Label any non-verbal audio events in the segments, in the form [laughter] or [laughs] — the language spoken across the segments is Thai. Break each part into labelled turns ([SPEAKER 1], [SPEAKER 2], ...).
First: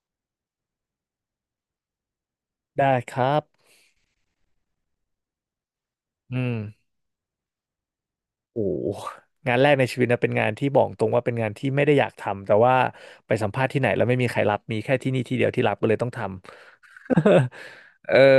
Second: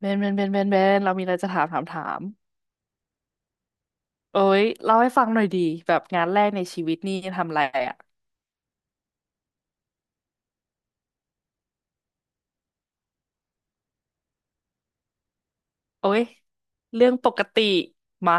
[SPEAKER 1] เบนเบนเบนเบนเบนเรามีอะไรจะถาม
[SPEAKER 2] ได้ครับ
[SPEAKER 1] โอ้ยเล่าให้ฟังหน่อยดีแบบงาน
[SPEAKER 2] อื
[SPEAKER 1] แรกในชี
[SPEAKER 2] ม
[SPEAKER 1] วิตนี่ทำอะไรอ่ะ
[SPEAKER 2] โอ้งานแรกในชีวิตนะเป็นงานที่บอกตรงว่าเป็นงานที่ไม่ได้อยากทำแต่ว่าไปสัมภาษณ์ที่ไหนแล้วไม่มีใครรับมีแค่ที่นี่ที่เดียวที่รับก็เลยต้อ
[SPEAKER 1] โอ้
[SPEAKER 2] ง
[SPEAKER 1] ย
[SPEAKER 2] ทำ
[SPEAKER 1] เรื่องปกติ
[SPEAKER 2] [laughs] เออ
[SPEAKER 1] มา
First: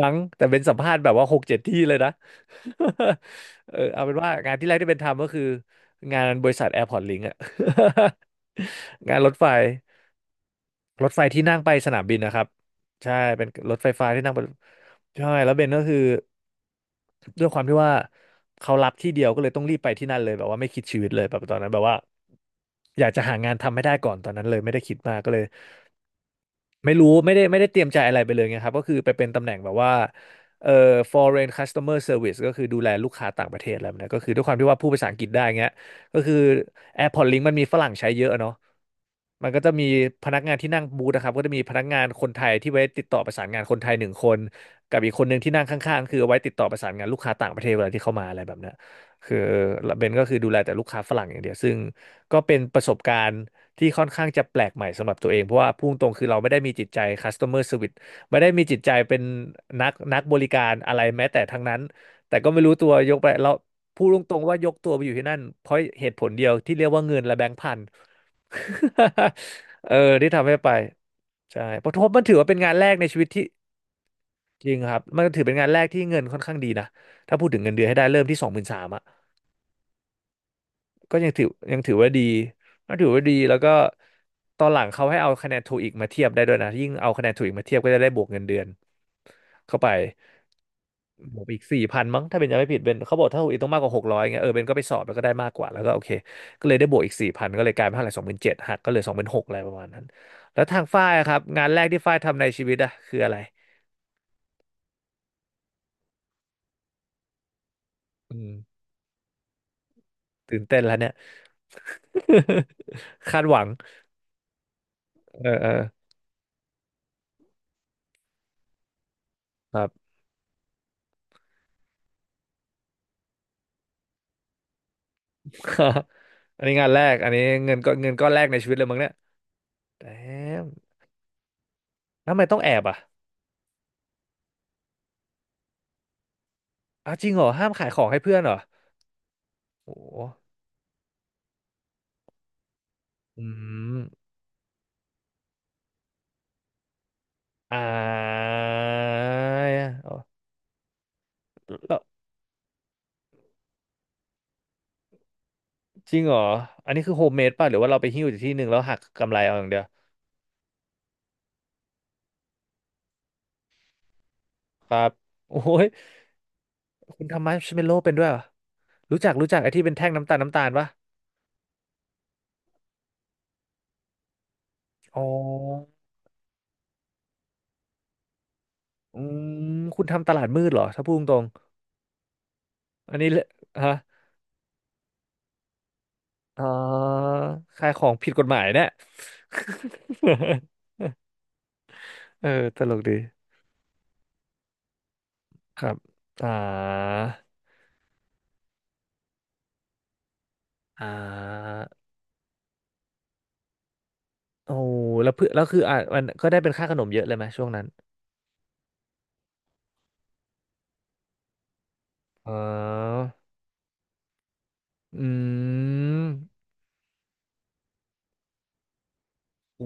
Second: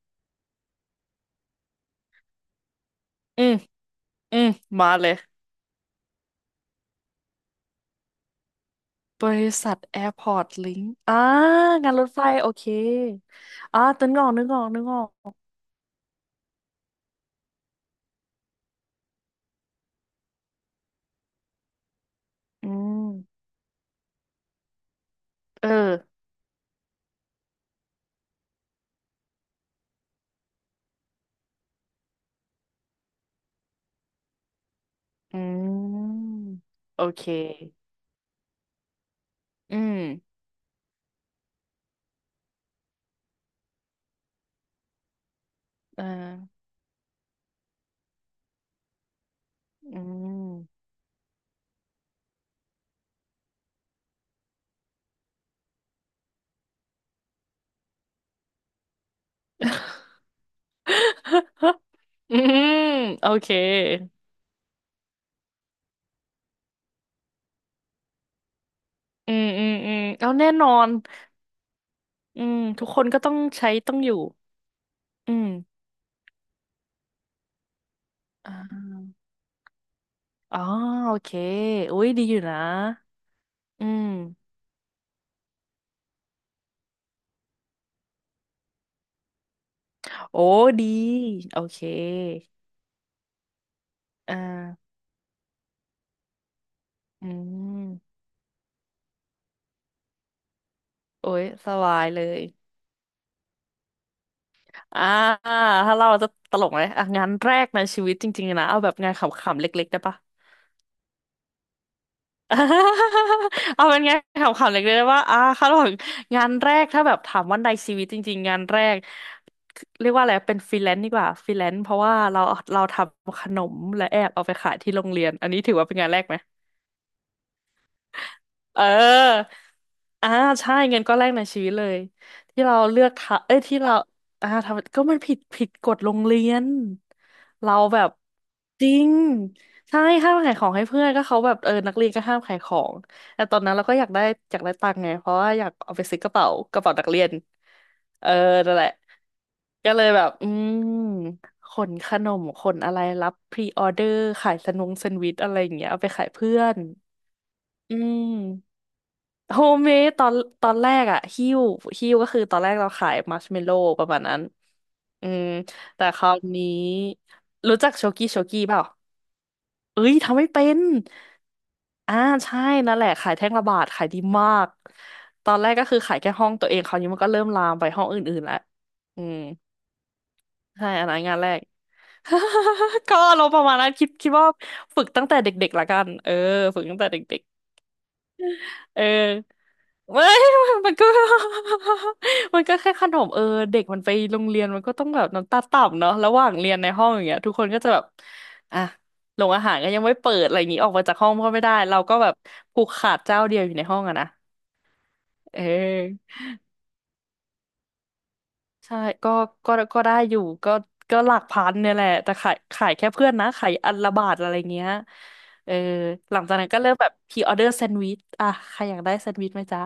[SPEAKER 2] มั้งแต่เป็นสัมภาษณ์แบบว่า6-7 ที่เลยนะ
[SPEAKER 1] อืม
[SPEAKER 2] [laughs] เออเอาเป็นว่า
[SPEAKER 1] อืม
[SPEAKER 2] งานที่แรกที่
[SPEAKER 1] มา
[SPEAKER 2] เป็น
[SPEAKER 1] เลย
[SPEAKER 2] ทำก็คืองานบริษัทแอร์พอร์ตลิงก์อะ [laughs] งาน
[SPEAKER 1] บ
[SPEAKER 2] รถไฟ
[SPEAKER 1] ริษัทแอร์พอร์ตลิงก์
[SPEAKER 2] รถ
[SPEAKER 1] อ่า
[SPEAKER 2] ไฟที่นั่งไปส
[SPEAKER 1] งาน
[SPEAKER 2] นา
[SPEAKER 1] ร
[SPEAKER 2] ม
[SPEAKER 1] ถ
[SPEAKER 2] บิน
[SPEAKER 1] ไฟ
[SPEAKER 2] นะครับ
[SPEAKER 1] โอเค
[SPEAKER 2] ใช่เป็นรถ
[SPEAKER 1] อ่า
[SPEAKER 2] ไฟ
[SPEAKER 1] ตึ
[SPEAKER 2] ฟ้า
[SPEAKER 1] นง
[SPEAKER 2] ที่
[SPEAKER 1] อก
[SPEAKER 2] นั่งไป
[SPEAKER 1] นึกออกนึกออ
[SPEAKER 2] ใช่
[SPEAKER 1] ก
[SPEAKER 2] แล้วเบนก็คือ ด้วยความที่ว่าเขารับที่เดียวก็เลยต้องรีบไปที่นั่นเลยแบบว่าไม่คิดชีวิตเลยแบบตอนนั้นแบบว่า
[SPEAKER 1] อื
[SPEAKER 2] อ
[SPEAKER 1] ม
[SPEAKER 2] ยากจะหางานทำให้ได้ก่อนตอนนั้นเลยไม่ได้คิดมากก็เลย
[SPEAKER 1] เออ
[SPEAKER 2] ไม่รู้ไม่ได้เตรียมใจอะไรไปเลยไงครับก็คือไปเป็นตำแหน่งแบบว่าเอ่อ foreign customer service ก็คือดูแลลูกค้าต่างประเทศอะไรแบบเนี้ยก็คือด้วยความที่ว่าพูดภาษาอังกฤษ
[SPEAKER 1] อื
[SPEAKER 2] ได้เงี้ยก็คือ
[SPEAKER 1] มโอเค
[SPEAKER 2] AirPods Link มันมีฝรั่งใช้เยอะเนาะมันก็จะ
[SPEAKER 1] อื
[SPEAKER 2] มี
[SPEAKER 1] ม
[SPEAKER 2] พนักงานที่นั่งบูธนะครับก็จะมีพนักงานคนไทยที่ไว้ติดต่อประสานงานคนไทยหนึ่งคนกับอีกคนหนึ่งที่นั่งข้าง
[SPEAKER 1] เออ
[SPEAKER 2] ๆคือเอาไว้ติดต่อประสานงานลูกค้าต่างประเทศเวลาที่เข้ามาอะไรแบบเนี้ยคือ
[SPEAKER 1] อื
[SPEAKER 2] เบนก็คือดู
[SPEAKER 1] ม
[SPEAKER 2] แลแต่ลูกค้าฝรั่งอย่างเดียวซึ่งก็เป็นประสบการณ์ ที่ค่อนข้างจะแปลกใหม่สำหรับตัวเองเพราะว่าพุ่งตรงคือเราไม่ได้มีจิตใจ customer service ไม่ได้มีจิตใจเป็นนักบริการอะไรแม้แต่ทั้งนั้น
[SPEAKER 1] [laughs]
[SPEAKER 2] แต่
[SPEAKER 1] อื
[SPEAKER 2] ก็ไม่รู้
[SPEAKER 1] ม
[SPEAKER 2] ตัวยกไป
[SPEAKER 1] โอเค
[SPEAKER 2] แล้วพูดตรงๆว่ายกตัวไปอยู่ที่นั่นเพราะเหตุผลเดียวที่เรียกว่าเงินและแบงค์พัน
[SPEAKER 1] อืมอืม
[SPEAKER 2] [laughs] เอ
[SPEAKER 1] อื
[SPEAKER 2] อ
[SPEAKER 1] ม
[SPEAKER 2] ที่
[SPEAKER 1] เอาแน่
[SPEAKER 2] ทำให้
[SPEAKER 1] น
[SPEAKER 2] ไป
[SPEAKER 1] อน
[SPEAKER 2] ใช่เพราะทบมันถือ
[SPEAKER 1] อื
[SPEAKER 2] ว่าเป็
[SPEAKER 1] ม
[SPEAKER 2] นงานแร
[SPEAKER 1] ทุก
[SPEAKER 2] ก
[SPEAKER 1] ค
[SPEAKER 2] ใน
[SPEAKER 1] น
[SPEAKER 2] ชี
[SPEAKER 1] ก็
[SPEAKER 2] วิต
[SPEAKER 1] ต้อง
[SPEAKER 2] ที่
[SPEAKER 1] ใช้ต้องอยู่
[SPEAKER 2] จริงครับมัน
[SPEAKER 1] อื
[SPEAKER 2] ถือ
[SPEAKER 1] ม
[SPEAKER 2] เป็นงานแรกที่เงินค่อนข้างดีนะถ้าพูดถึงเงินเดือนให้ได้เริ่มที่สอ
[SPEAKER 1] อ่
[SPEAKER 2] งหมื่นสาม
[SPEAKER 1] าอ๋อโอ
[SPEAKER 2] ก็ยั
[SPEAKER 1] เค
[SPEAKER 2] งถือยังถือ
[SPEAKER 1] อุ้
[SPEAKER 2] ว่า
[SPEAKER 1] ย
[SPEAKER 2] ดี
[SPEAKER 1] ดีอยู่นะ
[SPEAKER 2] ก็ถือว่าดีแล้วก็
[SPEAKER 1] อืม
[SPEAKER 2] ตอนหลังเขาให้เอาคะแนนโทอีกมาเทียบได้ด้วยนะยิ่งเอาคะแนนโทอีกมาเทียบก็จะได้บวกเงินเดือนเข้าไป
[SPEAKER 1] โอ้ดี
[SPEAKER 2] บวก
[SPEAKER 1] โอ
[SPEAKER 2] อีก
[SPEAKER 1] เค
[SPEAKER 2] สี่พันมั้งถ้าเป็นจำไม่ผิดเป็นเขาบอกถ้าโทอีกต้องมากกว่า600
[SPEAKER 1] อ่า
[SPEAKER 2] เงี้ยเออเบนก็ไปสอบแล้วก็ได้มากกว่าแล้วก็โอเคก็เลยได้บวกอีก
[SPEAKER 1] อื
[SPEAKER 2] สี่พันก็เลยกลายเป็นเท่าไหร่
[SPEAKER 1] ม
[SPEAKER 2] 27,000หักก็เหลือ26,000อะไรประมาณนั้นแล้วทางฝ้ายอะ
[SPEAKER 1] โอ้
[SPEAKER 2] ครับ
[SPEAKER 1] ย
[SPEAKER 2] งา
[SPEAKER 1] ส
[SPEAKER 2] นแรก
[SPEAKER 1] บา
[SPEAKER 2] ที่
[SPEAKER 1] ย
[SPEAKER 2] ฝ้าย
[SPEAKER 1] เล
[SPEAKER 2] ทำ
[SPEAKER 1] ย
[SPEAKER 2] ในชีวิตอะคืออะไร
[SPEAKER 1] อ่าถ้าเราจะตลกไหมอ่ะงานแรกในชีวิตจ
[SPEAKER 2] อื
[SPEAKER 1] ริงๆนะเอา
[SPEAKER 2] ม
[SPEAKER 1] แบบงานขำๆเล็กๆได้ปะ
[SPEAKER 2] ตื่นเต้นแล้วเนี่ย
[SPEAKER 1] [laughs] อ่า
[SPEAKER 2] [laughs] คาดหวัง
[SPEAKER 1] เอาเป็นไงขำๆเล็กๆว่าอ่า
[SPEAKER 2] เออเอ
[SPEAKER 1] คา
[SPEAKER 2] อ
[SPEAKER 1] ดหวังงานแรกถ้าแบบถามว่าในชีวิตจริงๆงานแรก
[SPEAKER 2] ครับ
[SPEAKER 1] เรียกว่าอะไรเป็นฟรีแลนซ์ดีกว่าฟรีแลนซ์เพราะว่าเราทำขนมและแอบเอาไปขายที่โรงเรียนอันนี้ถือว่าเป็นงา
[SPEAKER 2] [laughs]
[SPEAKER 1] นแรกไหม
[SPEAKER 2] อันนี้งานแรกอันนี้เงินก็เงินก้อนแรกในชีวิต
[SPEAKER 1] เอ
[SPEAKER 2] เลยมั้งเนี่ย
[SPEAKER 1] อ
[SPEAKER 2] แต่
[SPEAKER 1] อ่าใช่เงินก้อนแรกในชีวิตเลย
[SPEAKER 2] ทำไมต้อง
[SPEAKER 1] ที่
[SPEAKER 2] แอ
[SPEAKER 1] เรา
[SPEAKER 2] บอ่ะ
[SPEAKER 1] เลือกทำเอ้ยที่เราอ่าทำก็มันผิดกฎโรงเรียน
[SPEAKER 2] อ้าวจริงเหรอห้าม
[SPEAKER 1] เรา
[SPEAKER 2] ขายข
[SPEAKER 1] แบ
[SPEAKER 2] อง
[SPEAKER 1] บ
[SPEAKER 2] ให้เพื่อนเหรอ
[SPEAKER 1] จริง
[SPEAKER 2] โอ้
[SPEAKER 1] ใช่
[SPEAKER 2] โห
[SPEAKER 1] ห้ามขายของให้เพื่อนก็เขาแบบเออนักเรียนก็ห้ามขายของ
[SPEAKER 2] อื
[SPEAKER 1] แต่ตอนนั้นเราก็
[SPEAKER 2] ม
[SPEAKER 1] อยากได้อยากได้ตังค์ไงเพราะว่าอยากเอาไปซื้อกระเป๋ากระเป๋านักเรียน
[SPEAKER 2] อ่
[SPEAKER 1] เออ
[SPEAKER 2] า
[SPEAKER 1] นั่นแหละก็เลยแบบอืมขน
[SPEAKER 2] แล้ว
[SPEAKER 1] ขนมขนอะไรรับพรีออเดอร์ขายสนุงแซนด์วิชอะไรอย่างเงี้ยเอาไป
[SPEAKER 2] จริง
[SPEAKER 1] ขาย
[SPEAKER 2] เหรอ
[SPEAKER 1] เพื่อน
[SPEAKER 2] อันนี้คือโฮมเมดป่ะหรือว่า
[SPEAKER 1] อื
[SPEAKER 2] เราไปหิ้วจากที่หนึ่ง
[SPEAKER 1] ม
[SPEAKER 2] แล้วหักกำไรเอา
[SPEAKER 1] โฮ
[SPEAKER 2] อย่าง
[SPEAKER 1] ม
[SPEAKER 2] เดียว
[SPEAKER 1] เมดตอนแรกอะฮิ้วฮิ้วก็คือตอนแรกเราขายมัชเมลโล่ประมาณนั้น
[SPEAKER 2] ครับ
[SPEAKER 1] อืม
[SPEAKER 2] โอ้ย
[SPEAKER 1] แต่คราวนี้
[SPEAKER 2] คุณทำมาร์ช
[SPEAKER 1] รู้
[SPEAKER 2] เมล
[SPEAKER 1] จัก
[SPEAKER 2] โล่
[SPEAKER 1] โช
[SPEAKER 2] เป็นด้ว
[SPEAKER 1] กี้
[SPEAKER 2] ยเหร
[SPEAKER 1] โช
[SPEAKER 2] อ
[SPEAKER 1] กี้เปล่า
[SPEAKER 2] รู้จักรู้จักไอ้ที่เป็น
[SPEAKER 1] เอ้
[SPEAKER 2] แท่ง
[SPEAKER 1] ย
[SPEAKER 2] น้ำตา
[SPEAKER 1] ทำ
[SPEAKER 2] ล
[SPEAKER 1] ไม่
[SPEAKER 2] น้ำตา
[SPEAKER 1] เป็
[SPEAKER 2] ล
[SPEAKER 1] น
[SPEAKER 2] ปะ
[SPEAKER 1] อ่าใช่นั่นแหละขายแท่งละบาทขายดีมาก
[SPEAKER 2] อ๋อ
[SPEAKER 1] ตอนแรกก็คือขายแค่ห้องตัวเองคราวนี้มันก็เริ่มลามไปห้องอื่นๆแล้ว
[SPEAKER 2] อื
[SPEAKER 1] อืม
[SPEAKER 2] มคุณทำตลาดมืดเหรอ
[SPEAKER 1] ใช่
[SPEAKER 2] ถ้า
[SPEAKER 1] อัน
[SPEAKER 2] พูด
[SPEAKER 1] นั้น
[SPEAKER 2] ต
[SPEAKER 1] งา
[SPEAKER 2] ร
[SPEAKER 1] น
[SPEAKER 2] ง
[SPEAKER 1] แรก [laughs]
[SPEAKER 2] ๆอั
[SPEAKER 1] ก็
[SPEAKER 2] นนี้
[SPEAKER 1] อา
[SPEAKER 2] เล
[SPEAKER 1] รมณ์ประมาณนั้
[SPEAKER 2] ฮะ
[SPEAKER 1] นคิดว่าฝึกตั้งแต่เด็กๆละกันเออ
[SPEAKER 2] อ๋อ
[SPEAKER 1] ฝึกตั้งแต่เด็ก
[SPEAKER 2] ขายของผิดกฎหมายเนี่ย
[SPEAKER 1] เออ [laughs] ไมมันก็
[SPEAKER 2] [laughs] เออ
[SPEAKER 1] [laughs] มันก็
[SPEAKER 2] ต
[SPEAKER 1] แค่
[SPEAKER 2] ลก
[SPEAKER 1] ข
[SPEAKER 2] ดี
[SPEAKER 1] นมเออเด็กมันไปโรงเรียนมันก็ต้องแบบน้ำตา
[SPEAKER 2] ครับ
[SPEAKER 1] ต่ำเนาะระห
[SPEAKER 2] อ่
[SPEAKER 1] ว่างเรียนในห้องอ
[SPEAKER 2] า
[SPEAKER 1] ย่างเงี้ยทุกคนก็จะแบบอ่ะโรงอาหารก็ยังไม่เปิดอะไรอย่างงี้ออก
[SPEAKER 2] อ่
[SPEAKER 1] มาจากห้องก็ไม่ได้
[SPEAKER 2] า
[SPEAKER 1] เราก็แบบผูกขาดเจ้าเดียวอยู่ในห้องอะนะ
[SPEAKER 2] โอ้แล้วเพื่อ
[SPEAKER 1] เอ
[SPEAKER 2] แล้วคืออ่ะมัน
[SPEAKER 1] อ
[SPEAKER 2] ก็ได้เป็นค่าขนมเยอะเลยไหมช่วงนั้น
[SPEAKER 1] ใช่ก็ก็ได้อยู่ก็ก็หลักพันเนี่ยแหละแต่
[SPEAKER 2] อ๋
[SPEAKER 1] ขา
[SPEAKER 2] อ
[SPEAKER 1] ยขายแค่เพื่อนนะขายอันละบาทอะไรเงี้ย
[SPEAKER 2] อื
[SPEAKER 1] เออหลังจาก
[SPEAKER 2] ม
[SPEAKER 1] นั้นก็เริ่มแบบพรีออเดอร์แซนด์วิชอ่ะใครอยากได้แซนด์วิชไหมจ๊ะ
[SPEAKER 2] โอ้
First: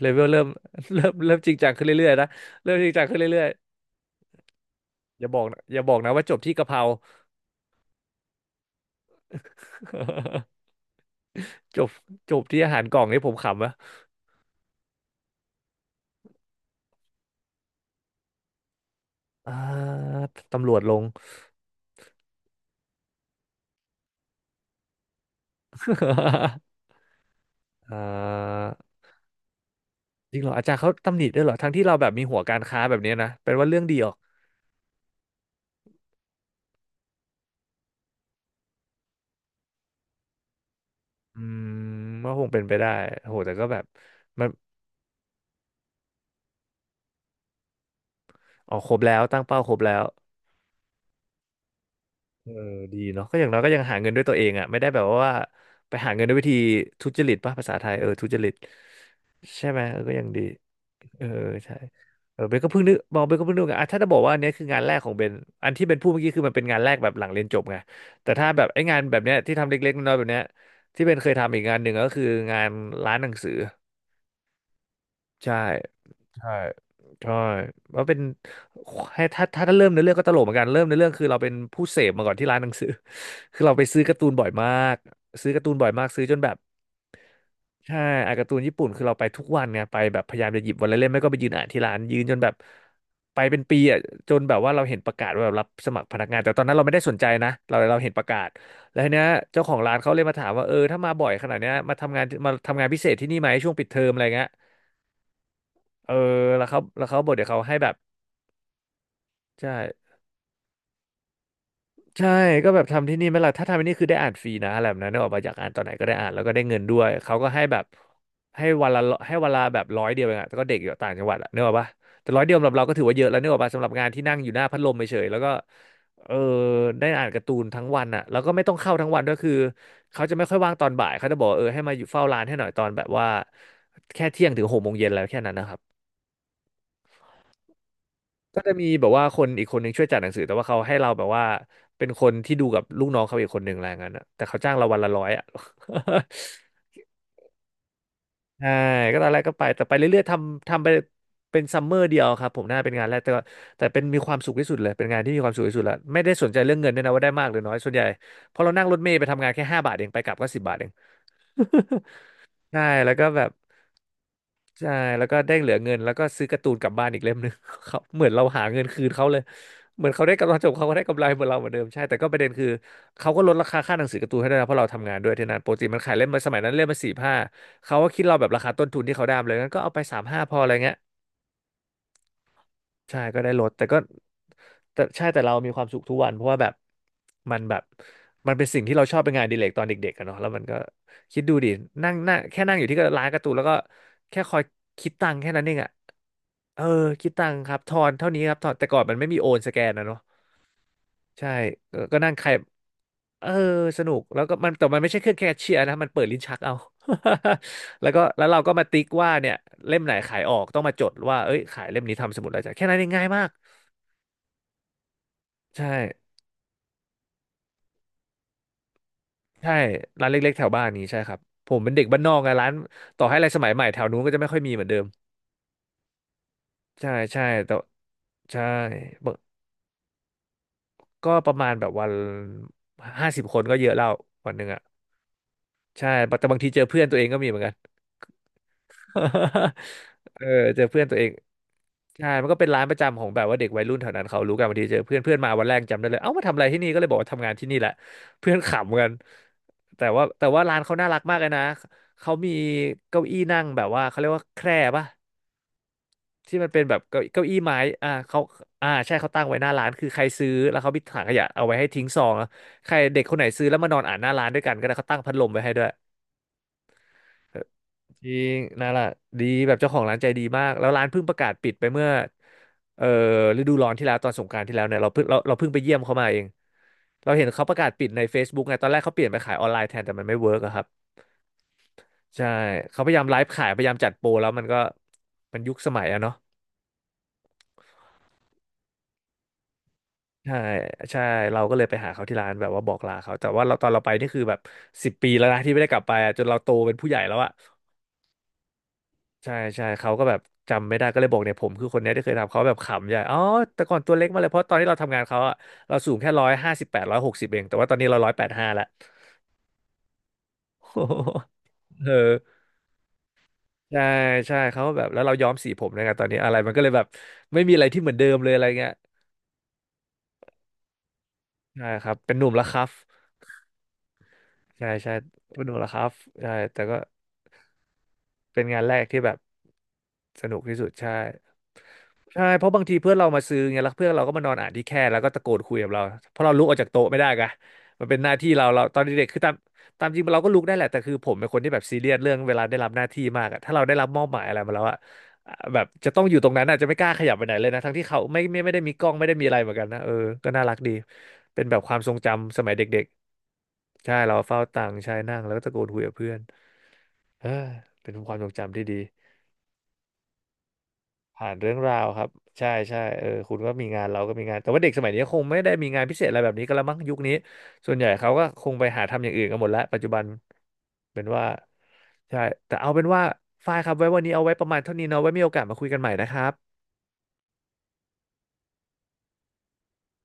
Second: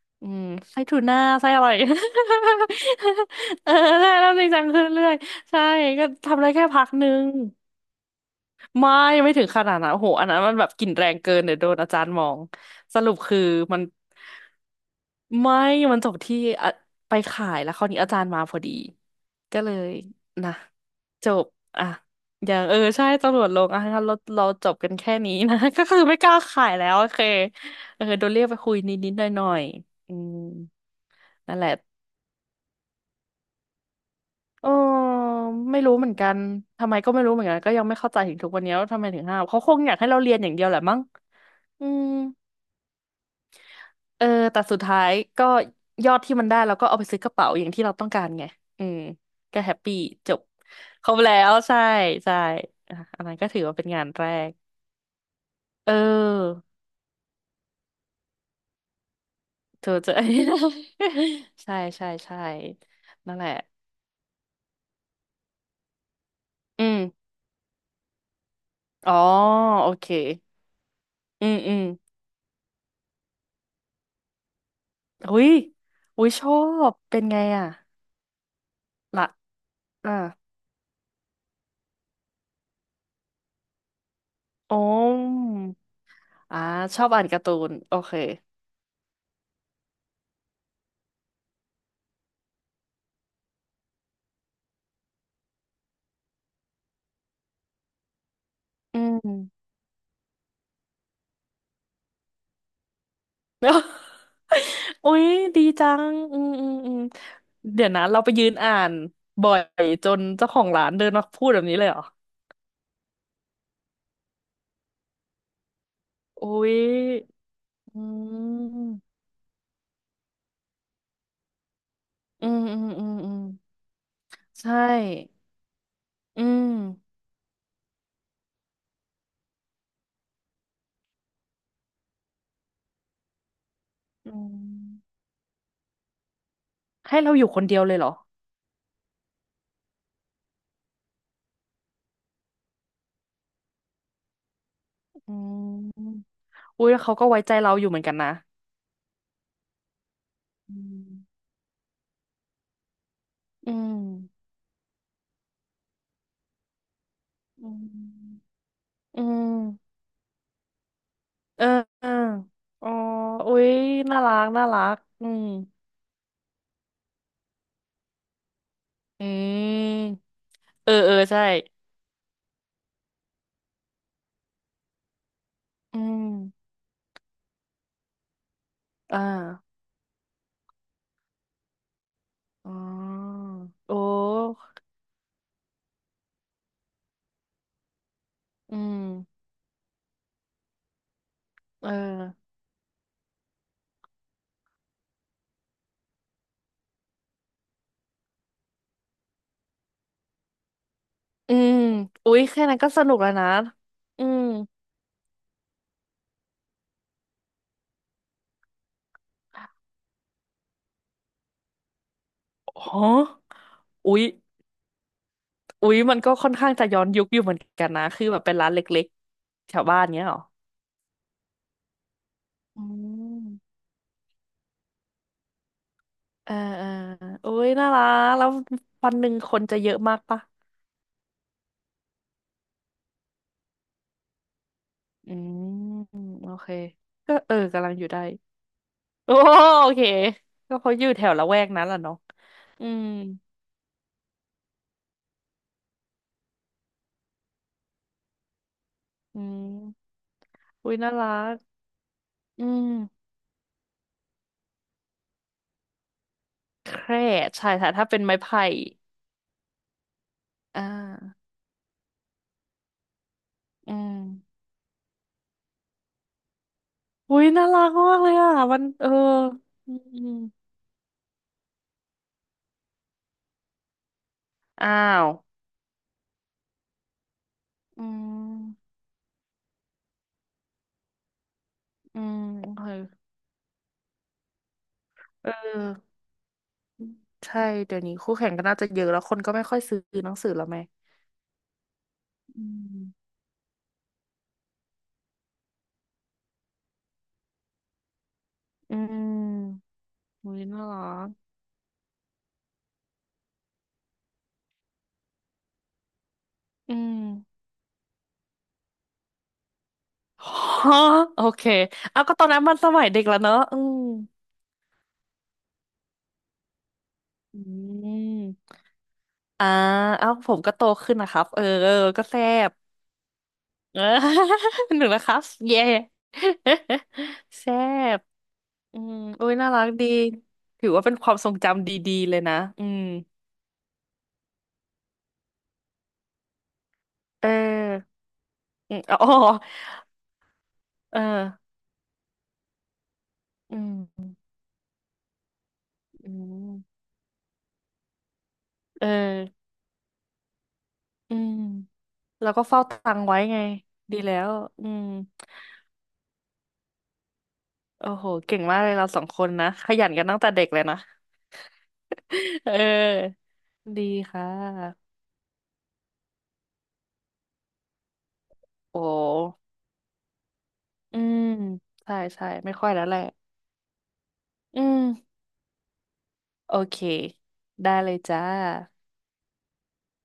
[SPEAKER 2] เลเวล
[SPEAKER 1] อื
[SPEAKER 2] เริ่
[SPEAKER 1] ม
[SPEAKER 2] ม
[SPEAKER 1] ไส้
[SPEAKER 2] [laughs]
[SPEAKER 1] ทู
[SPEAKER 2] เริ่ม
[SPEAKER 1] น่า
[SPEAKER 2] เริ่มจ
[SPEAKER 1] ไส้
[SPEAKER 2] ริง
[SPEAKER 1] อะ
[SPEAKER 2] จั
[SPEAKER 1] ไร
[SPEAKER 2] งขึ้นเรื่อยๆนะเริ่มจริงจังขึ้น
[SPEAKER 1] [laughs]
[SPEAKER 2] เรื่อย
[SPEAKER 1] เออได้แล้วจริงจังขึ้นเรื่อย
[SPEAKER 2] ๆอย่าบอก
[SPEAKER 1] ใช่
[SPEAKER 2] นะอย่าบอก
[SPEAKER 1] ก็
[SPEAKER 2] นะว่าจบ
[SPEAKER 1] ทำได้
[SPEAKER 2] ที่
[SPEAKER 1] แค่
[SPEAKER 2] กะเพ
[SPEAKER 1] พั
[SPEAKER 2] รา
[SPEAKER 1] กหนึ่งไม่ไม่ถึงขนาดนั้นโอ้โหอันนั้นมันแบ
[SPEAKER 2] [laughs]
[SPEAKER 1] บกลิ่นแรงเกินเดี๋ยวโดน
[SPEAKER 2] จบ
[SPEAKER 1] อาจารย์มอ
[SPEAKER 2] จ
[SPEAKER 1] ง
[SPEAKER 2] บที่อาหารก
[SPEAKER 1] ส
[SPEAKER 2] ล่อง
[SPEAKER 1] รุป
[SPEAKER 2] นี่ผม
[SPEAKER 1] คือ
[SPEAKER 2] ขำอะ
[SPEAKER 1] มัน ไม่มันจบที่อ่ะไปขายแล้วคราวนี้อาจารย์มาพอดี
[SPEAKER 2] อ่
[SPEAKER 1] ก็เลย
[SPEAKER 2] า
[SPEAKER 1] นะ
[SPEAKER 2] ตำรวจลง
[SPEAKER 1] จบอ่ะอย่างเออใช่ตำรวจลงอ่ะงั้นเราจบกันแค่นี้นะ [laughs] ก็คือไม่กล้า
[SPEAKER 2] [laughs]
[SPEAKER 1] ขายแล้วโอเค
[SPEAKER 2] อ่
[SPEAKER 1] เออโดนเรียกไปคุยนิ
[SPEAKER 2] า
[SPEAKER 1] ดนิดหน่อยๆอืม
[SPEAKER 2] จริงเหรออาจารย์เขาตำหนิด้วยเหรอ
[SPEAKER 1] นั่นแห
[SPEAKER 2] ทั้
[SPEAKER 1] ละ
[SPEAKER 2] งที่เราแบบมีหัวการค้าแบบเนี้ยนะเป็นว่าเรื่องดีออก
[SPEAKER 1] เออไม่รู้เหมือนกันทำไมก็ไม่รู้เหมือนกันก็ยังไม่เข้าใจถึงทุกวันนี้ว่าทำไมถึงห้ามเขาคงอยากให้เราเรียนอย่างเดียวแหละมั้ง
[SPEAKER 2] อืม
[SPEAKER 1] อืม
[SPEAKER 2] ก็คงเป็นไปได้โหแต่ก็แบบ
[SPEAKER 1] เออ
[SPEAKER 2] มัน
[SPEAKER 1] แต่สุดท้ายก็ยอดที่มันได้เราก็เอาไปซื้อกระเป๋าอย่างที่เราต้องการไง
[SPEAKER 2] ออก
[SPEAKER 1] อื
[SPEAKER 2] คร
[SPEAKER 1] ม
[SPEAKER 2] บแล้วตั้งเป้า
[SPEAKER 1] ก็
[SPEAKER 2] ค
[SPEAKER 1] แฮ
[SPEAKER 2] รบ
[SPEAKER 1] ป
[SPEAKER 2] แล้
[SPEAKER 1] ปี้
[SPEAKER 2] ว
[SPEAKER 1] จบครบแล้วใช่ใช่
[SPEAKER 2] เออ
[SPEAKER 1] อ่ะ
[SPEAKER 2] ดี
[SPEAKER 1] อั
[SPEAKER 2] เนาะ
[SPEAKER 1] น
[SPEAKER 2] ก็
[SPEAKER 1] นั้น
[SPEAKER 2] อย่า
[SPEAKER 1] ก็
[SPEAKER 2] งน้อ
[SPEAKER 1] ถื
[SPEAKER 2] ย
[SPEAKER 1] อ
[SPEAKER 2] ก็
[SPEAKER 1] ว่า
[SPEAKER 2] ยัง
[SPEAKER 1] เป็น
[SPEAKER 2] หา
[SPEAKER 1] งาน
[SPEAKER 2] เงินด้ว
[SPEAKER 1] แร
[SPEAKER 2] ยตัวเอง
[SPEAKER 1] ก
[SPEAKER 2] อ่ะไม่ได้แบบว่า
[SPEAKER 1] เ
[SPEAKER 2] ไปหาเงินด้วยวิธี
[SPEAKER 1] ออ
[SPEAKER 2] ทุจริตป่ะภาษาไทยเออทุจริตใช่ไหม
[SPEAKER 1] เธอ
[SPEAKER 2] เออ
[SPEAKER 1] เจ
[SPEAKER 2] ก็
[SPEAKER 1] อ
[SPEAKER 2] ยังดีเออ
[SPEAKER 1] [laughs] ใช่
[SPEAKER 2] ใช่
[SPEAKER 1] ใช่ใช่
[SPEAKER 2] เออเบนก็เพิ่งนึกมองเบ
[SPEAKER 1] นั่น
[SPEAKER 2] น
[SPEAKER 1] แห
[SPEAKER 2] ก็
[SPEAKER 1] ละ
[SPEAKER 2] เพิ่งนึกอ่ะถ้าจะบอกว่าอันเนี้ยคืองานแรกของเบนอันที่เบนพูดเมื่อกี้คือมันเป็นงาน
[SPEAKER 1] อื
[SPEAKER 2] แรก
[SPEAKER 1] ม
[SPEAKER 2] แบบหลังเรียนจบไงแต่ถ้าแบบไอ้งาน
[SPEAKER 1] อ๋อ
[SPEAKER 2] แบบเนี้ยที่ทำ
[SPEAKER 1] โอ
[SPEAKER 2] เล็กๆ
[SPEAKER 1] เค
[SPEAKER 2] น้อยๆแบบเนี้ยที่เบนเคย
[SPEAKER 1] อื
[SPEAKER 2] ทำ
[SPEAKER 1] ม
[SPEAKER 2] อีก
[SPEAKER 1] อื
[SPEAKER 2] งาน
[SPEAKER 1] ม
[SPEAKER 2] หนึ่งก็คืองานร้านหนังสือ
[SPEAKER 1] อุ้ย
[SPEAKER 2] ใช่
[SPEAKER 1] อุ้ยช
[SPEAKER 2] ใช่
[SPEAKER 1] อบเป็น
[SPEAKER 2] ใช่
[SPEAKER 1] ไงอ่ะ
[SPEAKER 2] ว่าเป็นให้
[SPEAKER 1] ละ
[SPEAKER 2] ถ้าเริ่มในอเรื่
[SPEAKER 1] อ่ะ
[SPEAKER 2] องก็ตลกเหมือนกันเริ่มในอเรื่องคือเราเป็นผู้เสพมาก่อนที่ร้านหนังสือ [laughs] คือเราไปซื้อการ์ตูนบ่อยมา
[SPEAKER 1] โอ้
[SPEAKER 2] ก
[SPEAKER 1] ม
[SPEAKER 2] ซื้อการ์ตูนบ่อยมากซื้อจนแบบ
[SPEAKER 1] อ่าชอบอ่านการ์ตูน โอ
[SPEAKER 2] ใช่
[SPEAKER 1] เค
[SPEAKER 2] อ่านการ์ตูนญี่ปุ่นคือเราไปทุกวันไงไปแบบพยายามจะหยิบวันละเล่มไม่ก็ไปยืนอ่านที่ร้านยืนจนแบบไปเป็นปีอ่ะจนแบบว่าเราเห็นประกาศว่าแบบรับสมัครพนักงานแต่ตอนนั้นเราไม่ได้สนใจนะเราเห็นประกาศแล้
[SPEAKER 1] อื
[SPEAKER 2] วทีเนี้ย
[SPEAKER 1] ม
[SPEAKER 2] เจ้าของร้านเขาเลยมาถามว่าเออถ้ามาบ่อยขนาดเนี้ยมาทำงานพิเศษที่นี่ไหมช่วงปิดเท
[SPEAKER 1] [laughs]
[SPEAKER 2] อมอะไรเงี้ย
[SPEAKER 1] โอ้ยดีจั
[SPEAKER 2] เอ
[SPEAKER 1] ง
[SPEAKER 2] อ
[SPEAKER 1] อืม
[SPEAKER 2] แล้
[SPEAKER 1] อื
[SPEAKER 2] ว
[SPEAKER 1] ม
[SPEAKER 2] เขา
[SPEAKER 1] อืม
[SPEAKER 2] แล้วเขาบอกเดี๋ยวเขาให้
[SPEAKER 1] เดี๋
[SPEAKER 2] แบ
[SPEAKER 1] ยว
[SPEAKER 2] บ
[SPEAKER 1] นะเราไปยืนอ่านบ่อย
[SPEAKER 2] ใช่
[SPEAKER 1] จนเจ้าของร้านเดินมาพูดแบบนี้เลยเหรอ
[SPEAKER 2] ใช่ก็แบบทำที่นี่ไหม่ล่ะถ้าทำที่นี่คือได้อ่านฟรีนะอะไรแบบนั้นเนกออกมาอยากอ่านตอนไหนก็ได้อ่านแล้ว
[SPEAKER 1] โอ้
[SPEAKER 2] ก็ได้
[SPEAKER 1] ย
[SPEAKER 2] เงินด้วยเขาก็ให้แบบ
[SPEAKER 1] อื
[SPEAKER 2] ให้วันละ
[SPEAKER 1] ม
[SPEAKER 2] แบบร้อยเดียวเองอะแต่ก็เด็กอยู่ต่างจังหวัดอะเนกออกปะแต่ร้อย
[SPEAKER 1] อื
[SPEAKER 2] เดียว
[SPEAKER 1] ม
[SPEAKER 2] สำหรั
[SPEAKER 1] อื
[SPEAKER 2] บ
[SPEAKER 1] ม
[SPEAKER 2] เราก็ถื
[SPEAKER 1] อื
[SPEAKER 2] อ
[SPEAKER 1] ม
[SPEAKER 2] ว่าเยอะ
[SPEAKER 1] อื
[SPEAKER 2] แล้ว
[SPEAKER 1] ม
[SPEAKER 2] เนกออกปะสำหรับงานที่นั่งอยู่หน้า
[SPEAKER 1] ใช
[SPEAKER 2] พัดลมเฉยๆแล้
[SPEAKER 1] ่
[SPEAKER 2] วก็เออ
[SPEAKER 1] อืม
[SPEAKER 2] ได้อ่านการ์ตูนทั้งวันอะแล้วก็ไม่ต้องเข้าทั้งวันด้วยคือเขาจะไม่ค่อยว่างตอนบ่ายเขาจะบอกว่าเออให้มาอยู่เฝ้าร้านให้หน่อยตอนแบบว่าแค่
[SPEAKER 1] อื
[SPEAKER 2] เที่ยงถึงหกโมงเย็น
[SPEAKER 1] ม
[SPEAKER 2] แล้วแค่นั้นนะครับ
[SPEAKER 1] ให้เราอยู่คนเดียวเลยเหรอ
[SPEAKER 2] ก็จะมีแบบว่าคนอีกคนหนึ่งช่วยจัดหนังสือแต่ว่าเขาให้เราแบบว่าเป็นคนที่ดูกับลูกน้องเขาอีกคนหนึ่งอะไรเงี้ยนะแต่เขาจ้างเราวันละร้อย
[SPEAKER 1] อื
[SPEAKER 2] อ่ะ [laughs]
[SPEAKER 1] มอุ้ยแล้วเขาก็ไว้ใจเราอยู่เหมือนกันนะ
[SPEAKER 2] ใช่ก็ตอนแรกก็ไปแต่ไปเรื่อยๆทำ
[SPEAKER 1] อื
[SPEAKER 2] ทำไป
[SPEAKER 1] ม
[SPEAKER 2] เป็นซัมเมอร์เดียวครับผมน่าเป็นงานแรกแต่ว่า
[SPEAKER 1] อื
[SPEAKER 2] แต่
[SPEAKER 1] ม
[SPEAKER 2] เป็นมีความสุขที่สุดเลยเป็นงานที่มีความสุขที่สุดละไม่ได้สนใจเรื่องเงินด้วยนะว่าได้มากหรือ
[SPEAKER 1] อื
[SPEAKER 2] น้อยส่วนใหญ่
[SPEAKER 1] ม
[SPEAKER 2] เพอเรานั่งรถเมล์
[SPEAKER 1] อื
[SPEAKER 2] ไปทำงานแค่5 บาท
[SPEAKER 1] ม
[SPEAKER 2] เองไปกลับก็10 บาทเอง [laughs]
[SPEAKER 1] เออเออ
[SPEAKER 2] ใช่
[SPEAKER 1] อ๋อ
[SPEAKER 2] แล้วก็แบบ
[SPEAKER 1] อุ้ยน่ารักน่ารั
[SPEAKER 2] ใช่
[SPEAKER 1] ก
[SPEAKER 2] แล้
[SPEAKER 1] อื
[SPEAKER 2] วก็
[SPEAKER 1] ม
[SPEAKER 2] ได้เหลือเงินแล้วก็ซื้อการ์ตูนกลับบ้านอีกเล่มหนึ่ง [laughs] เขาเหมือนเราหาเงินคืน
[SPEAKER 1] อื
[SPEAKER 2] เขาเลย
[SPEAKER 1] ม
[SPEAKER 2] เหมือนเขาได้กำไรจบเขา
[SPEAKER 1] เออ
[SPEAKER 2] ก็ได้
[SPEAKER 1] เออ
[SPEAKER 2] กำไรเห
[SPEAKER 1] ใช่
[SPEAKER 2] มือนเราเหมือนเดิมใช่แต่ก็ประเด็นคือเขาก็ลดราคาค่าหนังสือการ์ตูนให้ด้วยนะเพราะเราทำงานด้วยที่นั่นปกติมั
[SPEAKER 1] อื
[SPEAKER 2] นขายเล่ม
[SPEAKER 1] ม
[SPEAKER 2] มาสมัยนั้นเล่มมาสี่ห้าเขาก็คิดเราแบบราคาต้นทุนที่
[SPEAKER 1] อ่า
[SPEAKER 2] เขาได้มาเลยงั้นก็เอาไปสามห้าพออะไรเงี้ย
[SPEAKER 1] อ๋อ
[SPEAKER 2] ใช่ก็ได้ลดแต่
[SPEAKER 1] โอ
[SPEAKER 2] ก็
[SPEAKER 1] ้
[SPEAKER 2] แต่ใช่แต่เรามีความสุขทุกวันเพราะว่าแบบมันแบบมันเป็น
[SPEAKER 1] อื
[SPEAKER 2] สิ่งที่เราชอบเป็นงา
[SPEAKER 1] ม
[SPEAKER 2] นอดีเลกตอนเด็กๆกันเนาะแล้วมันก็คิดดูดิ
[SPEAKER 1] เออ
[SPEAKER 2] นั่งนั่งแค่นั่งอยู่ที่ร้านการ์ตูนแล้วก็แค่คอยคิดตังค์แค่นั้นเองอ่ะเออคิดตังค์ครับทอนเท่านี้ครับทอนแต่ก่อนมันไม่มีโอนสแกนนะเนาะใช่
[SPEAKER 1] อืม
[SPEAKER 2] ก็นั่
[SPEAKER 1] อุ๊
[SPEAKER 2] ง
[SPEAKER 1] ย
[SPEAKER 2] ใคร
[SPEAKER 1] แค่นั้นก็สนุกแล้ว
[SPEAKER 2] เอ
[SPEAKER 1] นะ
[SPEAKER 2] อสนุก
[SPEAKER 1] อื
[SPEAKER 2] แล้
[SPEAKER 1] ม
[SPEAKER 2] วก็มันแต่มันไม่ใช่เครื่องแคชเชียร์นะมันเปิดลิ้นชักเอา [laughs] แล้วก็แล้วเราก็มาติ๊กว่าเนี่ยเล่มไหนขายออกต้องมาจดว่าเอ้ยขายเล่มนี้ทำสมุดอะไรจ้ะแค่
[SPEAKER 1] ฮ
[SPEAKER 2] นั้
[SPEAKER 1] อ
[SPEAKER 2] นเองง่ายมาก
[SPEAKER 1] อุ๊ย
[SPEAKER 2] ใช่
[SPEAKER 1] อุ๊ยมันก็ค่อนข้างจะย้อนยุคอยู่เหมือนกันนะ คือแบบเป็นร้านเล็กๆ
[SPEAKER 2] ใช่
[SPEAKER 1] แถวบ้านเนี้
[SPEAKER 2] ร้า
[SPEAKER 1] ย
[SPEAKER 2] น
[SPEAKER 1] เหรอ
[SPEAKER 2] เล็กๆแถวบ้านนี้ใช่ครับผมเป็นเด็กบ้านนอกไงร้าน
[SPEAKER 1] อื
[SPEAKER 2] ต่อให้อะไรสมัย
[SPEAKER 1] ม
[SPEAKER 2] ใหม่แถวนู้นก็จะไม่ค่อยมีเหมือนเดิม
[SPEAKER 1] เออเออ
[SPEAKER 2] ใช่ใช่
[SPEAKER 1] โอ้ย
[SPEAKER 2] แต่
[SPEAKER 1] น่ารักแล้ว
[SPEAKER 2] ใช่
[SPEAKER 1] วันห
[SPEAKER 2] บ
[SPEAKER 1] นึ่งคนจะเยอะมากปะ
[SPEAKER 2] ก็ประมาณแบบวัน50 คนก็เยอะแล้ววันหนึ่งอ่ะ
[SPEAKER 1] อืม
[SPEAKER 2] ใช่แต่
[SPEAKER 1] โอ
[SPEAKER 2] บาง
[SPEAKER 1] เค
[SPEAKER 2] ทีเจอเพื่อนตัวเอง
[SPEAKER 1] ก็
[SPEAKER 2] ก็มี
[SPEAKER 1] เอ
[SPEAKER 2] เห
[SPEAKER 1] อ
[SPEAKER 2] มือนกัน
[SPEAKER 1] กำลังอยู่ได้โอ้โอเค
[SPEAKER 2] [laughs] เออ
[SPEAKER 1] ก็
[SPEAKER 2] เจอ
[SPEAKER 1] เขา
[SPEAKER 2] เพื่
[SPEAKER 1] อ
[SPEAKER 2] อน
[SPEAKER 1] ยู่
[SPEAKER 2] ตัว
[SPEAKER 1] แถ
[SPEAKER 2] เอง
[SPEAKER 1] วละแวกนั้นแหละเนาะ
[SPEAKER 2] ใช่มันก็เป็นร้าน
[SPEAKER 1] อื
[SPEAKER 2] ประ
[SPEAKER 1] ม
[SPEAKER 2] จำของแบบว่าเด็กวัยรุ่นแถวนั้นเขารู้กันบางทีเจอเพื่อนเพื่อนมาวันแรกจำได้เลยเอ้ามาทำอะไรที่นี่ก็เลยบอกว่าทำงานที่นี่แหละเพื่อนขำกัน
[SPEAKER 1] อื
[SPEAKER 2] แต่
[SPEAKER 1] ม
[SPEAKER 2] ว่าแต่ว่าร้าน
[SPEAKER 1] อุ้
[SPEAKER 2] เขา
[SPEAKER 1] ย
[SPEAKER 2] น่า
[SPEAKER 1] น่า
[SPEAKER 2] รัก
[SPEAKER 1] รั
[SPEAKER 2] มากเลย
[SPEAKER 1] ก
[SPEAKER 2] นะเขามี
[SPEAKER 1] อื
[SPEAKER 2] เก้า
[SPEAKER 1] ม
[SPEAKER 2] อี้นั่งแบบว่าเขาเรียกว่าแคร่ปะที่มันเป็น
[SPEAKER 1] แค
[SPEAKER 2] แบบ
[SPEAKER 1] ร่
[SPEAKER 2] เก้าอี้
[SPEAKER 1] ใช่
[SPEAKER 2] ไม้
[SPEAKER 1] ค่ะถ้า
[SPEAKER 2] อ่า
[SPEAKER 1] เป็นไม้
[SPEAKER 2] เขา
[SPEAKER 1] ไผ่
[SPEAKER 2] อ่าใช่เขาตั้งไว้หน้าร้านคือใครซื้อแล้
[SPEAKER 1] อ่
[SPEAKER 2] วเขามีถังข
[SPEAKER 1] า
[SPEAKER 2] ยะเอาไว้ให้ทิ้งซองอะใครเด็กคนไหนซื้อแล้วมา
[SPEAKER 1] อื
[SPEAKER 2] นอนอ่านหน้าร้าน
[SPEAKER 1] ม
[SPEAKER 2] ด้วยกันก็ได้เขาตั้งพัดลมไว้ให้ด้วย
[SPEAKER 1] อุ้ยน่ารักมาก
[SPEAKER 2] จ
[SPEAKER 1] เลย
[SPEAKER 2] ริ
[SPEAKER 1] อ่ะ
[SPEAKER 2] ง
[SPEAKER 1] มัน
[SPEAKER 2] นั่นแหละ
[SPEAKER 1] เออ
[SPEAKER 2] ดีแบบเจ้า
[SPEAKER 1] อื
[SPEAKER 2] ข
[SPEAKER 1] ม
[SPEAKER 2] องร้าน
[SPEAKER 1] อื
[SPEAKER 2] ใจ
[SPEAKER 1] ม
[SPEAKER 2] ดีมากแล้วร้านเพิ่งประกาศปิดไปเมื่อเอ่อฤดูร้อนที่แล้วตอนสงกรานต์ที่แล้ว
[SPEAKER 1] อ้า
[SPEAKER 2] เนี่ยเราเพิ่ง
[SPEAKER 1] ว
[SPEAKER 2] เราเราเพิ่งไปเยี่ยมเขามาเองเราเห็นเขาประกาศ
[SPEAKER 1] อื
[SPEAKER 2] ปิดใน Facebook ไงตอ
[SPEAKER 1] ม
[SPEAKER 2] นแรกเขาเปลี่ยนไปขายออนไลน์แทนแต่มันไม่เวิร์กอะครับ
[SPEAKER 1] อืม
[SPEAKER 2] ใช่
[SPEAKER 1] โอเค
[SPEAKER 2] เขาพยายามไลฟ์ขายพยายามจัดโปรแล้วมันก็
[SPEAKER 1] เอ
[SPEAKER 2] มันยุ
[SPEAKER 1] อ
[SPEAKER 2] คสมัยอะเนาะ
[SPEAKER 1] ใช่เดี๋ยวนี้คู่แข่งก็น่าจะเยอะแล้วคนก็ไม่ค่อยซื้อหนังสือ
[SPEAKER 2] ใช่
[SPEAKER 1] แล้วไหม
[SPEAKER 2] ใช่เราก็เลยไปหาเขาที่ร้าน
[SPEAKER 1] อื
[SPEAKER 2] แบบว่าบอกลา
[SPEAKER 1] ม
[SPEAKER 2] เขาแต่ว่าเราตอนเราไปนี่คือแบบ10 ปีแล้วนะที่ไม่ได้กลับไปอะจนเราโตเป็นผู้ใหญ่แล้วอะ
[SPEAKER 1] อืม
[SPEAKER 2] ใช่ใช่เขาก็แบบ
[SPEAKER 1] อุ้ยน่า
[SPEAKER 2] จำไม่
[SPEAKER 1] รั
[SPEAKER 2] ได้ก็เลย
[SPEAKER 1] ก
[SPEAKER 2] บอกเนี่ยผมคือคนเนี้ยที่เคยทำเขาแบบขำใหญ่อ๋อแต่ก่อนตัวเล็กมากเลยเพราะตอนที่เราทำงานเขาอะเราสูงแค่ร้อยห้าสิบ
[SPEAKER 1] อื
[SPEAKER 2] แปด
[SPEAKER 1] ม
[SPEAKER 2] 160เองแต่ว่าตอนนี้เรา185ละ [laughs]
[SPEAKER 1] [laughs]
[SPEAKER 2] โอ้
[SPEAKER 1] ฮะ
[SPEAKER 2] โห
[SPEAKER 1] โอเค
[SPEAKER 2] เออ
[SPEAKER 1] เอาก็ตอนนั้นมันสมัยเด็กแล้วเนอะอืม
[SPEAKER 2] ใช่ใช่เขาแบบแล้วเราย้อมสีผมนะไงตอนนี้อะไรมันก็เลยแบบ
[SPEAKER 1] อื
[SPEAKER 2] ไม่มีอะไรที่เหมือนเดิมเลยอะไร
[SPEAKER 1] ม
[SPEAKER 2] เงี้ย
[SPEAKER 1] อ่าเอ้าผมก็โตขึ้นนะครับเออ
[SPEAKER 2] ใช่
[SPEAKER 1] เออ
[SPEAKER 2] ครับ
[SPEAKER 1] ก็
[SPEAKER 2] เป็น
[SPEAKER 1] แซ่
[SPEAKER 2] หนุ่มแล้ว
[SPEAKER 1] บ
[SPEAKER 2] ค
[SPEAKER 1] [laughs]
[SPEAKER 2] รับ
[SPEAKER 1] เออ
[SPEAKER 2] ใช่
[SPEAKER 1] [laughs] หนู
[SPEAKER 2] ใช่
[SPEAKER 1] นะครับ
[SPEAKER 2] เป็นหนุ่ม
[SPEAKER 1] เย่
[SPEAKER 2] แล้วครับใช่แต่ก็
[SPEAKER 1] [laughs] แซ่บ
[SPEAKER 2] เป็นงานแร
[SPEAKER 1] อื
[SPEAKER 2] ก
[SPEAKER 1] ม
[SPEAKER 2] ที่แบบ
[SPEAKER 1] อุ้ยน่ารักดี
[SPEAKER 2] สนุกที่สุ
[SPEAKER 1] ถื
[SPEAKER 2] ด
[SPEAKER 1] อว่า
[SPEAKER 2] ใช่
[SPEAKER 1] เป็นความทรงจำดีๆเลย
[SPEAKER 2] ใช่
[SPEAKER 1] นะ
[SPEAKER 2] เพราะบา
[SPEAKER 1] อื
[SPEAKER 2] งที
[SPEAKER 1] ม
[SPEAKER 2] เพื่อนเรามาซื้อไงแล้วเพื่อนเราก็มานอนอ่านที่แคร่แล้วก็ตะโกนคุยกับเราเพราะเราลุกออกจากโต๊ะไม่ได้ไง
[SPEAKER 1] เอ
[SPEAKER 2] มันเป็
[SPEAKER 1] อ
[SPEAKER 2] นหน้าที่เรา
[SPEAKER 1] อื
[SPEAKER 2] ตอ
[SPEAKER 1] ม
[SPEAKER 2] น
[SPEAKER 1] อ๋อ
[SPEAKER 2] เด็กๆคือตามจริงเราก็ลุกได้แหละแต่คือ
[SPEAKER 1] เออ
[SPEAKER 2] ผมเป็นคนที่แบบซีเรียสเรื่องเวลาได้รับหน้าที่มากอะถ้า
[SPEAKER 1] อื
[SPEAKER 2] เราได้
[SPEAKER 1] ม
[SPEAKER 2] รับมอบหมายอะไรมาแล้วอะแบบจะต้อง
[SPEAKER 1] อื
[SPEAKER 2] อยู่ตรงนั้นอะจะไม่
[SPEAKER 1] ม
[SPEAKER 2] กล้าขยับไปไหนเลยนะทั้งที่เขาไม่ได้มีก
[SPEAKER 1] เออ
[SPEAKER 2] ล้องไม่ได้มีอะไรเหมือนกันนะเออก็น่ารักดี
[SPEAKER 1] อืม
[SPEAKER 2] เป็นแบบความทรง
[SPEAKER 1] แล้ว
[SPEAKER 2] จำส
[SPEAKER 1] ก็
[SPEAKER 2] มัย
[SPEAKER 1] เฝ้า
[SPEAKER 2] เด็ก
[SPEAKER 1] ตังไว้ไง
[SPEAKER 2] ๆใช่
[SPEAKER 1] ดีแล้
[SPEAKER 2] เรา
[SPEAKER 1] ว
[SPEAKER 2] เฝ้าตั
[SPEAKER 1] อื
[SPEAKER 2] งค์
[SPEAKER 1] ม
[SPEAKER 2] ใช่นั่งแล้วก็ตะโกนคุยกับเพื่อนเออ
[SPEAKER 1] โอ้
[SPEAKER 2] เป็น
[SPEAKER 1] โห
[SPEAKER 2] ความทรง
[SPEAKER 1] เก่ง
[SPEAKER 2] จำ
[SPEAKER 1] มาก
[SPEAKER 2] ที่
[SPEAKER 1] เล
[SPEAKER 2] ดี
[SPEAKER 1] ยเราสองคนนะขยันกันตั้งแต่เด็กเลยนะ
[SPEAKER 2] ผ่านเรื่องราวครับ
[SPEAKER 1] [laughs]
[SPEAKER 2] ใช่
[SPEAKER 1] เ
[SPEAKER 2] ใช่เออ
[SPEAKER 1] ออ
[SPEAKER 2] คุณก็มีงา
[SPEAKER 1] ดี
[SPEAKER 2] นเราก็มี
[SPEAKER 1] ค่
[SPEAKER 2] งานแต่ว่าเด็กส
[SPEAKER 1] ะ
[SPEAKER 2] มัยนี้คงไม่ได้มีงานพิเศษอะไรแบบนี้ก็และมั้งยุคนี้ส่วนใหญ่เขาก็คงไป
[SPEAKER 1] โอ
[SPEAKER 2] หาทำอย่างอื่นกันหม
[SPEAKER 1] ้
[SPEAKER 2] ดแล้วปัจจุบัน
[SPEAKER 1] อื
[SPEAKER 2] เป็น
[SPEAKER 1] ม
[SPEAKER 2] ว่า
[SPEAKER 1] ใช่
[SPEAKER 2] ใช่
[SPEAKER 1] ใช่ไม่
[SPEAKER 2] แต่
[SPEAKER 1] ค่อ
[SPEAKER 2] เอา
[SPEAKER 1] ยแล้
[SPEAKER 2] เป็น
[SPEAKER 1] วแหละ
[SPEAKER 2] ว่าฝ้ายครับไว้วันนี้เอาไว้ประมาณ
[SPEAKER 1] อื
[SPEAKER 2] เท่า
[SPEAKER 1] ม
[SPEAKER 2] นี้เนาะไว้มีโอกาสมาคุยกันใหม่นะครับ
[SPEAKER 1] โอเคได้เลยจ้า